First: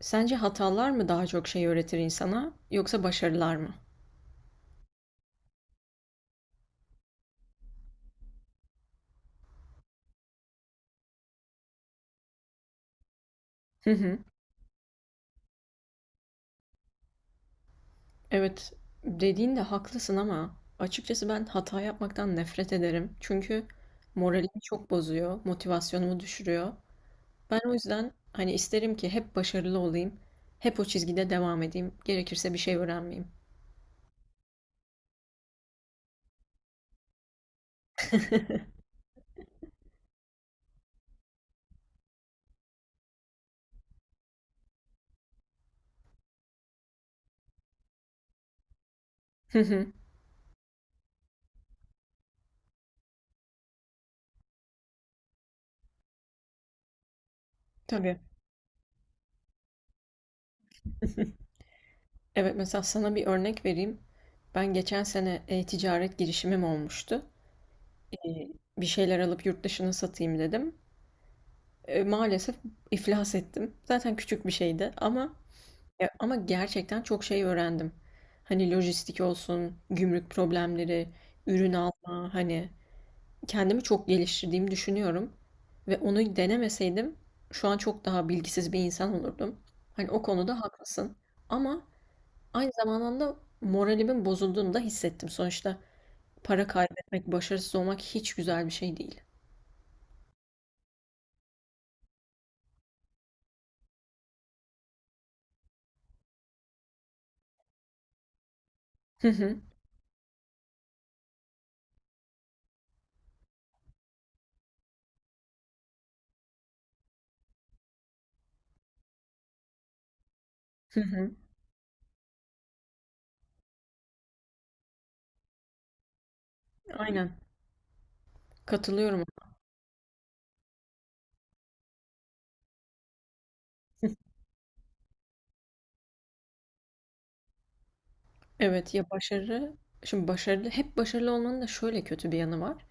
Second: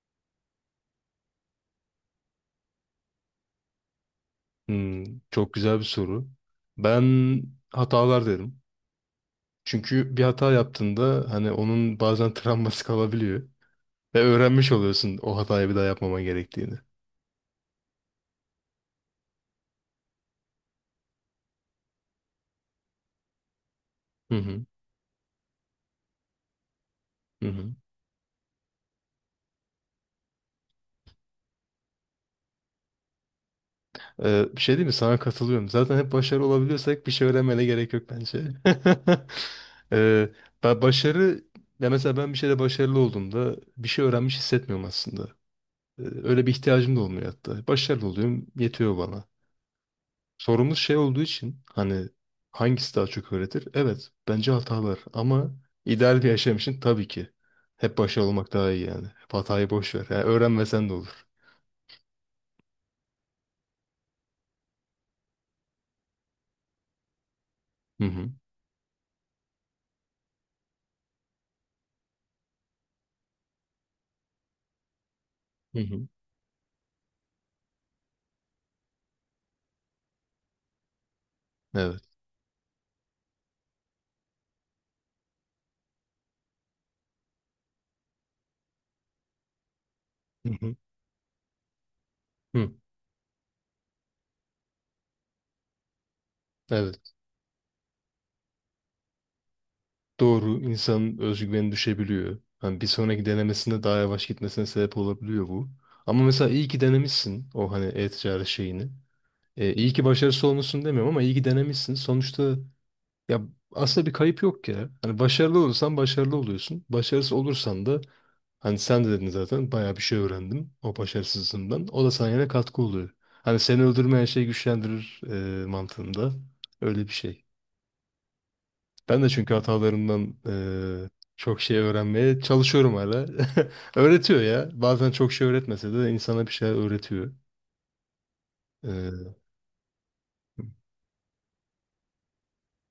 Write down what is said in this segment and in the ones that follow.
Sence hatalar mı daha çok şey öğretir insana yoksa başarılar mı? Hmm, çok güzel bir soru. Ben hatalar derim. Çünkü bir hata yaptığında hani onun bazen travması kalabiliyor. Hı hı. Ve öğrenmiş oluyorsun o hatayı bir daha yapmama gerektiğini. Evet, dediğinde haklısın ama açıkçası ben hata yapmaktan nefret ederim. Çünkü Hı moralimi hı. çok bozuyor, motivasyonumu düşürüyor. Hı Ben o hı. yüzden hani isterim ki hep başarılı olayım, hep o çizgide devam edeyim, gerekirse bir şey öğrenmeyeyim. Bir şey değil mi? Sana katılıyorum. Zaten hep başarılı olabiliyorsak bir şey öğrenmene gerek yok bence. ee, ben başarı ya mesela ben bir şeyde başarılı olduğumda bir şey öğrenmiş hissetmiyorum aslında. Öyle bir ihtiyacım da olmuyor hatta. Başarılı oluyorum, yetiyor bana. Hı hı. Sorumuz şey olduğu için hani hangisi daha çok öğretir? Evet bence hatalar ama ideal bir yaşam için tabii ki hep Tabii. başarılı olmak daha iyi yani. Hep hatayı boş ver. Yani öğrenmesen de olur. Evet mesela sana bir örnek vereyim. Ben geçen sene ticaret girişimim olmuştu. Hı E, hı. Bir şeyler alıp yurt dışına satayım dedim. Maalesef iflas ettim. Zaten küçük bir şeydi ama Hı hı. ya, ama gerçekten çok şey öğrendim. Hani lojistik olsun, gümrük problemleri, ürün Evet. alma, hani kendimi çok geliştirdiğimi düşünüyorum ve onu denemeseydim şu an çok daha bilgisiz bir insan olurdum. Hani o Hı konuda hı. haklısın. Ama aynı Hı. zamanda moralimin bozulduğunu da hissettim. Sonuçta para Evet. kaybetmek, başarısız olmak hiç güzel bir şey değil. Doğru, insanın özgüveni düşebiliyor. Hani bir sonraki denemesinde daha yavaş gitmesine sebep olabiliyor bu. Ama mesela iyi ki denemişsin o hani e-ticaret şeyini. Hı hı, İyi ki başarısız olmuşsun demiyorum ama iyi ki denemişsin. Sonuçta ya aslında bir kayıp yok ya. Hani başarılı olursan başarılı oluyorsun. Başarısız olursan da hani sen de dedin zaten bayağı bir şey öğrendim o hı hı. başarısızlığından. O da sana yine katkı oluyor. Hani seni öldürmeyen şey güçlendirir mantığında. Öyle bir Aynen. şey. Ben Katılıyorum. de çünkü hatalarımdan e, çok şey öğrenmeye çalışıyorum hala. Öğretiyor ya. Bazen çok şey öğretmese de insana bir şeyler öğretiyor. E, Evet ya hı başarı, şimdi başarılı, hep başarılı olmanın da şöyle kötü bir yanı var.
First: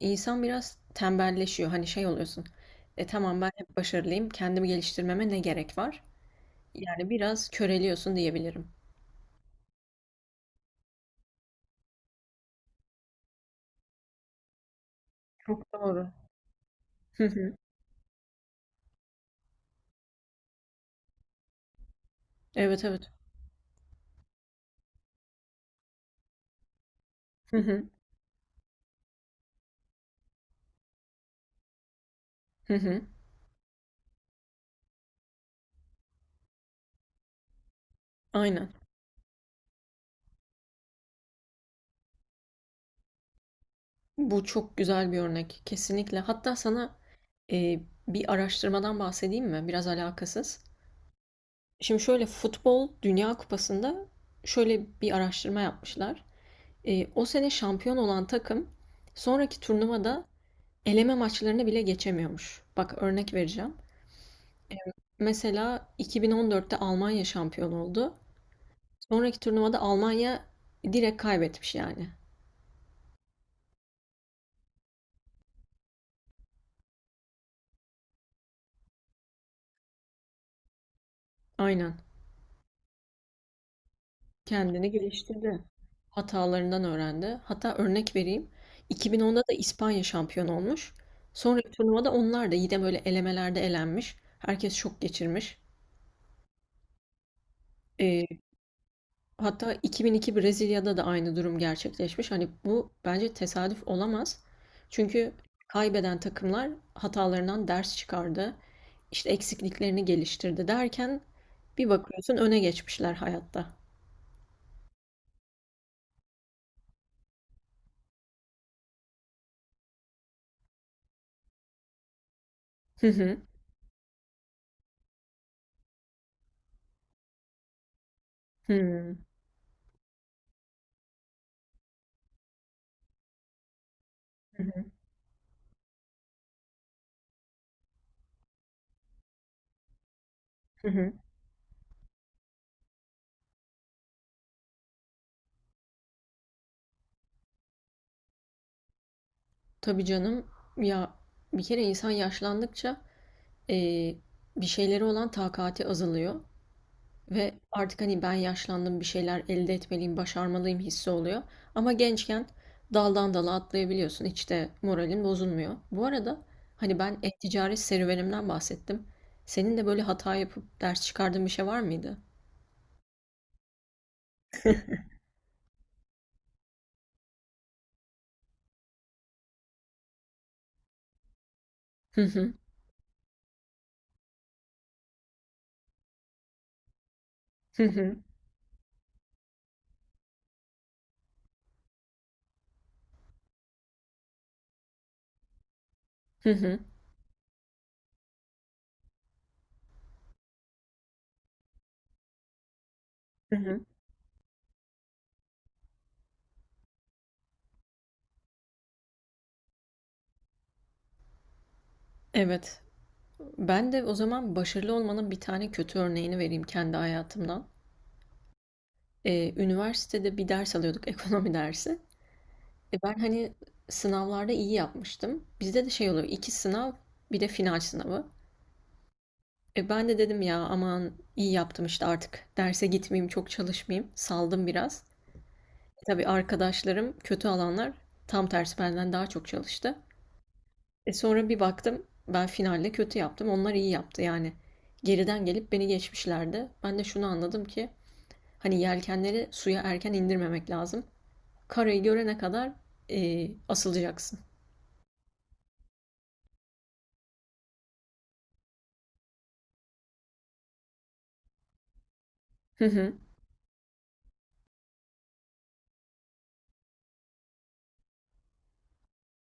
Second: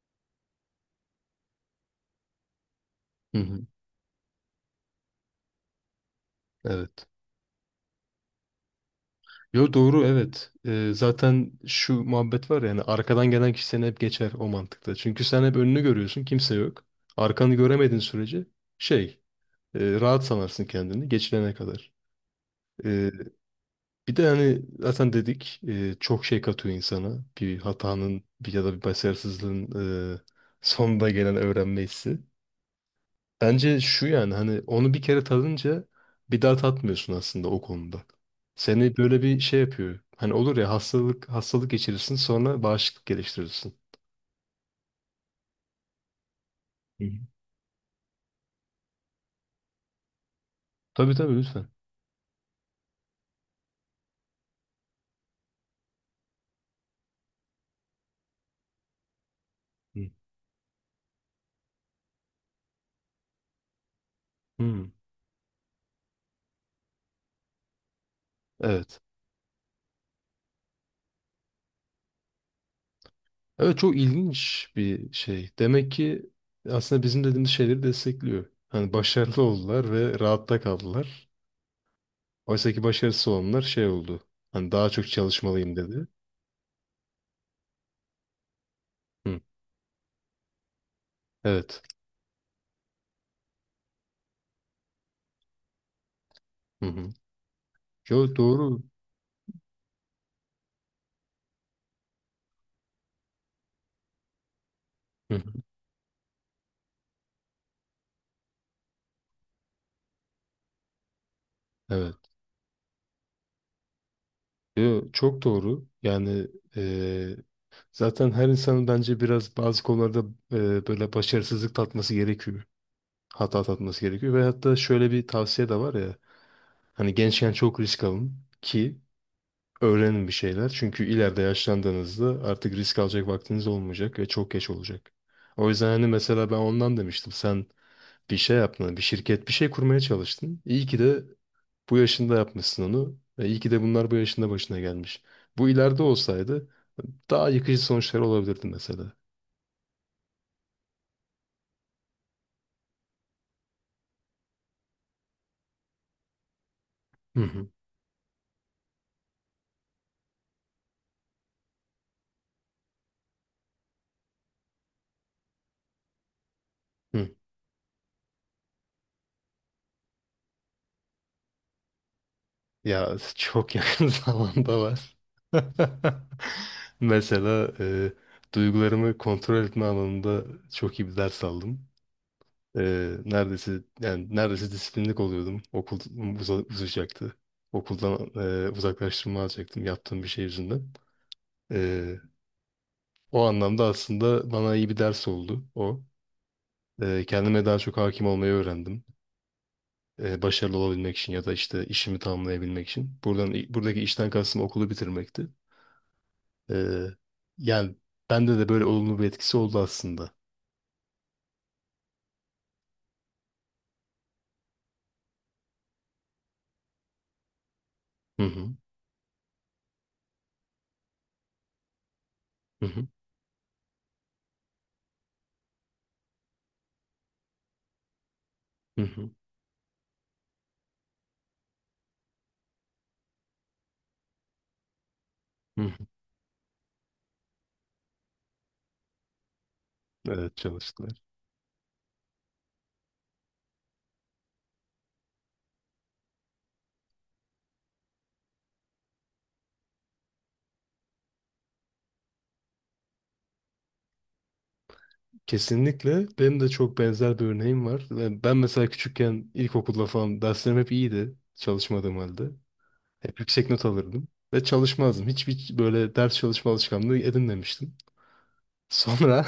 İnsan biraz tembelleşiyor. Hani şey oluyorsun. Tamam ben hı, hep başarılıyım. Kendimi geliştirmeme ne gerek var? evet. Yani biraz köreliyorsun diyebilirim. Yo, doğru evet. Zaten şu muhabbet var yani arkadan gelen kişi seni hep geçer o mantıkta. Çünkü sen hep Çok önünü doğru. görüyorsun, kimse yok. Hı hı. Arkanı göremediğin sürece şey rahat sanarsın kendini geçilene kadar. Evet, evet. Ee, Bir de hani zaten dedik çok şey katıyor insana. Hı Bir hı. hatanın bir ya da bir başarısızlığın e, sonunda gelen öğrenme hissi. Hı hı. Bence şu yani hani onu bir kere tadınca bir daha tatmıyorsun aslında o konuda. Aynen. Seni böyle bir şey yapıyor. Hani olur ya, hastalık hastalık geçirirsin sonra bağışıklık geliştirirsin. Bu çok güzel bir örnek. Kesinlikle. Hatta sana Hı hı. e, bir araştırmadan bahsedeyim mi? Biraz alakasız. Tabii tabii, lütfen. Şimdi şöyle futbol Dünya Kupası'nda şöyle bir araştırma yapmışlar. O sene şampiyon olan takım sonraki Hı. turnuvada eleme maçlarını bile geçemiyormuş. Bak örnek vereceğim. Hı. Mesela 2014'te Almanya şampiyon oldu. Evet. Sonraki turnuvada Almanya direkt kaybetmiş yani. Evet, çok ilginç bir şey. Demek ki aslında bizim dediğimiz şeyleri destekliyor. Hani başarılı oldular ve rahatta kaldılar. Aynen. Oysa ki başarısız olanlar şey oldu. Hani daha Kendini çok geliştirdi. çalışmalıyım dedi. Hatalarından öğrendi. Hatta örnek vereyim. 2010'da Hı. da İspanya şampiyon olmuş. Sonraki Evet. turnuvada onlar da yine böyle elemelerde elenmiş. Herkes şok geçirmiş. Hı hı. E, Yo, doğru. Hatta 2002 Brezilya'da da aynı durum gerçekleşmiş. Hani bu bence tesadüf olamaz. Çünkü Hı. Hı. kaybeden takımlar hatalarından ders çıkardı. İşte eksikliklerini geliştirdi derken bir Evet. bakıyorsun öne geçmişler hayatta. Yo, çok doğru. Yani eee, zaten her insanın bence biraz bazı konularda böyle başarısızlık tatması gerekiyor. Hı hı. Hata tatması gerekiyor. Ve hatta şöyle bir tavsiye de var ya. Hani gençken çok risk alın ki Hı öğrenin bir şeyler. Çünkü ileride yaşlandığınızda artık risk alacak vaktiniz olmayacak ve çok geç olacak. O yüzden hani mesela ben ondan demiştim. Sen bir şey yaptın, bir şirket, bir şey kurmaya çalıştın. İyi hı. ki Hı. de bu yaşında yapmışsın onu. Ve iyi ki de bunlar bu yaşında başına gelmiş. Bu ileride olsaydı daha yıkıcı sonuçlar olabilirdi mesela. Tabii canım, ya bir kere insan yaşlandıkça eee, bir şeyleri olan takati azalıyor. Hı Ve hı. artık hani ben yaşlandım bir şeyler elde etmeliyim, başarmalıyım hissi oluyor. Ama gençken daldan dala atlayabiliyorsun. Hiç de moralin bozulmuyor. Bu arada hani ben Hı. e-ticaret serüvenimden bahsettim. Senin de böyle hata yapıp ders çıkardığın bir şey var mıydı? Ya çok yakın zamanda var. Mesela duygularımı kontrol etme alanında çok iyi bir ders aldım. Hı hı, E, Neredeyse yani neredeyse disiplinlik oluyordum. Okul uzayacaktı. hı hı, Okuldan uzaklaştırma alacaktım yaptığım bir şey yüzünden. E, O anlamda aslında bana iyi bir ders oldu o. hı hı, Kendime daha çok hakim olmayı öğrendim. Başarılı olabilmek için ya da işte işimi tamamlayabilmek için. Buradan hı hı. buradaki işten kastım okulu bitirmekti. Ee, Yani bende de böyle olumlu bir etkisi oldu aslında. Evet. Ben de o zaman başarılı olmanın bir tane kötü örneğini vereyim kendi hayatımdan. Hı hı. Üniversitede bir ders alıyorduk, ekonomi dersi. Hı hı. Ben hani sınavlarda iyi yapmıştım. Bizde de şey oluyor, iki sınav bir de final sınavı. Hı hı. Ben de dedim ya aman iyi yaptım işte artık derse gitmeyeyim, çok çalışmayayım. Saldım biraz. Hı hı. Tabii arkadaşlarım kötü alanlar tam tersi benden daha çok çalıştı. Evet, çalıştılar. Sonra bir baktım ben finalde kötü yaptım. Onlar iyi yaptı yani. Geriden gelip beni geçmişlerdi. Ben de şunu anladım ki hani yelkenleri suya erken indirmemek lazım. Karayı görene kadar asılacaksın. Kesinlikle benim de çok benzer bir örneğim var. Ben mesela küçükken ilkokulda falan derslerim hep iyiydi çalışmadığım halde. Hı hı. Hep yüksek not alırdım ve çalışmazdım. Hiçbir böyle ders çalışma alışkanlığı edinmemiştim. Sonra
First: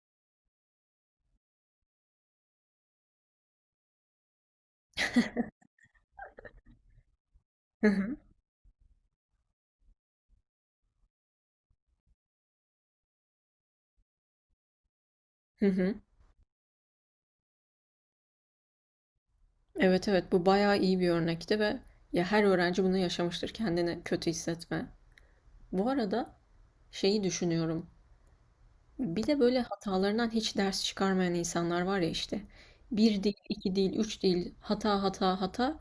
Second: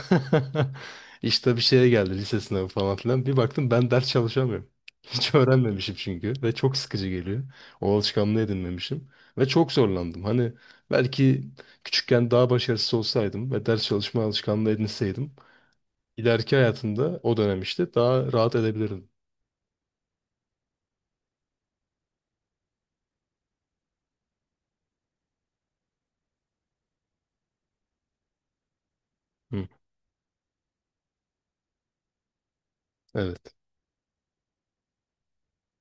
işte bir şeye geldi, lise sınavı falan filan. Bir baktım ben ders çalışamıyorum. Hiç öğrenmemişim çünkü ve çok sıkıcı geliyor. Hı O hı. alışkanlığı edinmemişim ve çok zorlandım. Hani belki küçükken daha başarısız olsaydım ve ders çalışma alışkanlığı edinseydim, Hı hı. ileriki hayatımda o dönem işte daha rahat edebilirdim. Evet, evet, bu bayağı iyi bir örnekti ve ya her öğrenci bunu yaşamıştır kendini kötü hissetme. Bu arada şeyi düşünüyorum. Bir de böyle Hı, hatalarından hiç ders çıkarmayan insanlar var ya işte. Bir değil, evet. iki değil, üç değil, hata hata hata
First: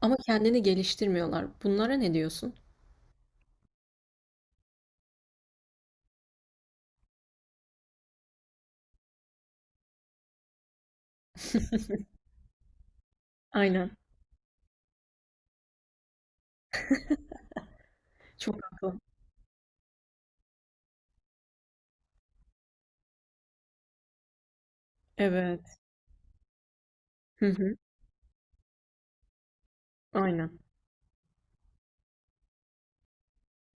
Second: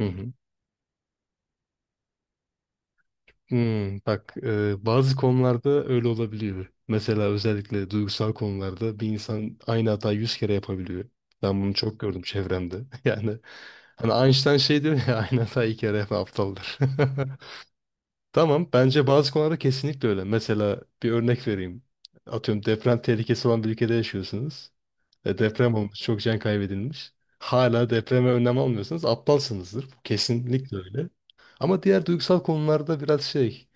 ama kendini geliştirmiyorlar. Bunlara ne diyorsun? Hmm, bak bazı konularda öyle olabiliyor. Mesela özellikle duygusal konularda bir insan aynı hatayı yüz kere yapabiliyor. Ben bunu çok gördüm çevremde. Yani Aynen. hani Einstein şey diyor ya, aynı hatayı iki kere yapan aptaldır. Çok Tamam, haklı. bence bazı konularda kesinlikle öyle. Mesela bir örnek vereyim. Atıyorum, deprem tehlikesi olan bir ülkede yaşıyorsunuz. Deprem Evet. olmuş, çok can kaybedilmiş. Hı hı. Hala depreme önlem almıyorsanız aptalsınızdır. Bu Aynen. kesinlikle öyle. Ama diğer duygusal konularda biraz şey,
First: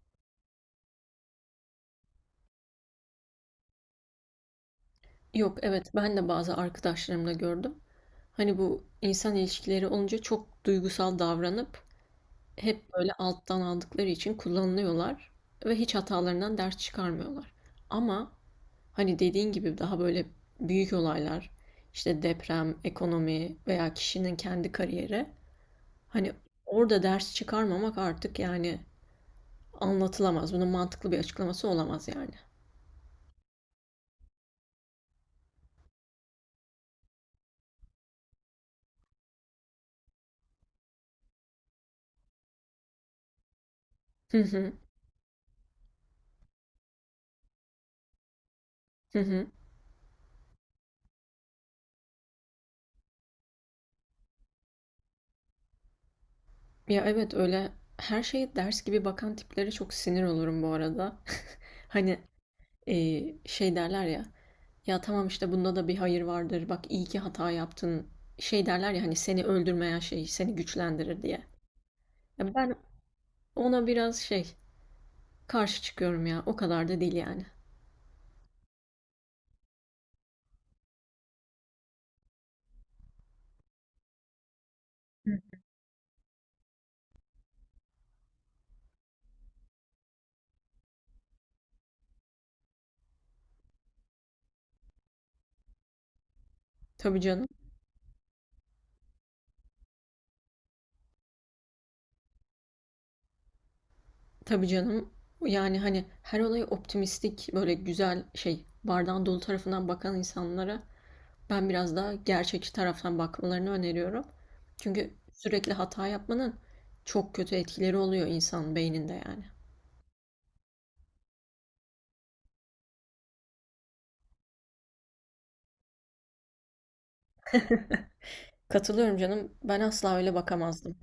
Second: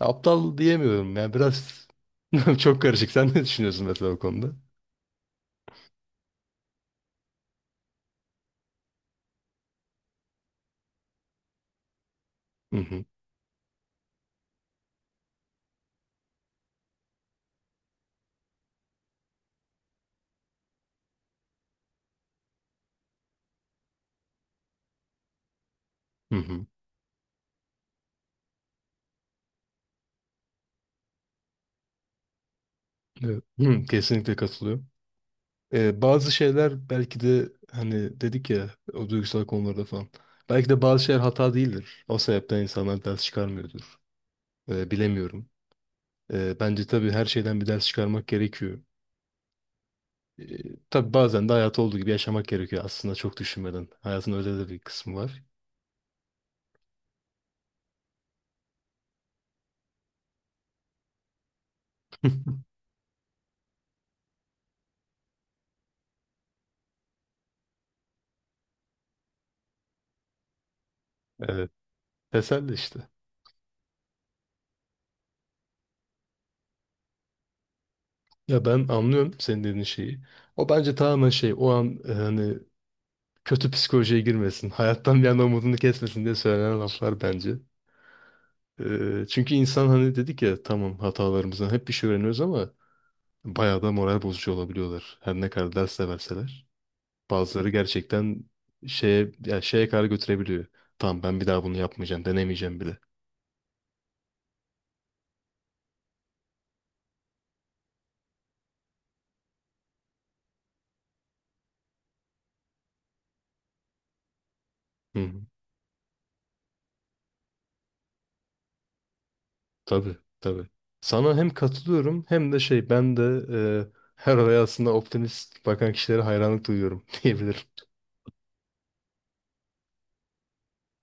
aptal diyemiyorum ya, biraz çok karışık. Sen ne düşünüyorsun mesela o konuda? Yok, evet, ben de bazı arkadaşlarımda gördüm. Hani bu insan ilişkileri olunca çok duygusal davranıp Hı hep hı. böyle alttan aldıkları için kullanılıyorlar ve hiç hatalarından ders çıkarmıyorlar. Ama hani dediğin gibi daha böyle büyük olaylar, işte deprem, ekonomi veya kişinin kendi kariyeri, hani Hı hı. orada ders çıkarmamak artık yani anlatılamaz. Bunun mantıklı bir açıklaması olamaz yani. Evet. Hı, kesinlikle katılıyorum. Bazı şeyler belki de hani dedik ya, o duygusal konularda falan. Belki de bazı şeyler hata değildir. O sebepten insanlar ders çıkarmıyordur. Hı hı, Bilemiyorum. Bence tabii her şeyden bir ders çıkarmak gerekiyor. hı hı. Ee, tabii bazen de hayatı olduğu gibi yaşamak gerekiyor aslında, çok düşünmeden. Hayatın öyle de bir kısmı var. Ya evet, öyle, her şeye ders gibi bakan tiplere çok sinir olurum bu arada. Hani e, şey derler ya. Ya tamam işte bunda da bir hayır vardır. Bak iyi ki hata yaptın. Şey derler ya hani seni öldürmeyen şey seni güçlendirir diye. Evet. Ya Teselli ben işte. ona biraz şey karşı çıkıyorum ya. O kadar da değil yani. Ya ben anlıyorum senin dediğin şeyi. O bence tamamen şey, o an hani kötü psikolojiye girmesin. Hayattan bir anda umudunu kesmesin diye söylenen laflar bence. Çünkü insan, hani dedik ya, tamam hatalarımızdan hep bir şey öğreniyoruz ama bayağı da moral bozucu olabiliyorlar. Her ne kadar ders de verseler. Tabii canım. Bazıları gerçekten şeye, ya şeye kadar götürebiliyor. Tamam, ben bir daha bunu yapmayacağım, denemeyeceğim bile. Tabii canım. Yani hani her olayı optimistik böyle güzel şey bardağın dolu tarafından bakan insanlara ben biraz daha gerçekçi taraftan bakmalarını öneriyorum. Çünkü Hı hı. sürekli hata yapmanın çok kötü etkileri oluyor insan beyninde yani. Tabii, tabii. Sana hem katılıyorum hem de şey, ben de e, her olaya aslında optimist bakan kişilere hayranlık duyuyorum diyebilirim. Katılıyorum canım. Ben asla öyle bakamazdım.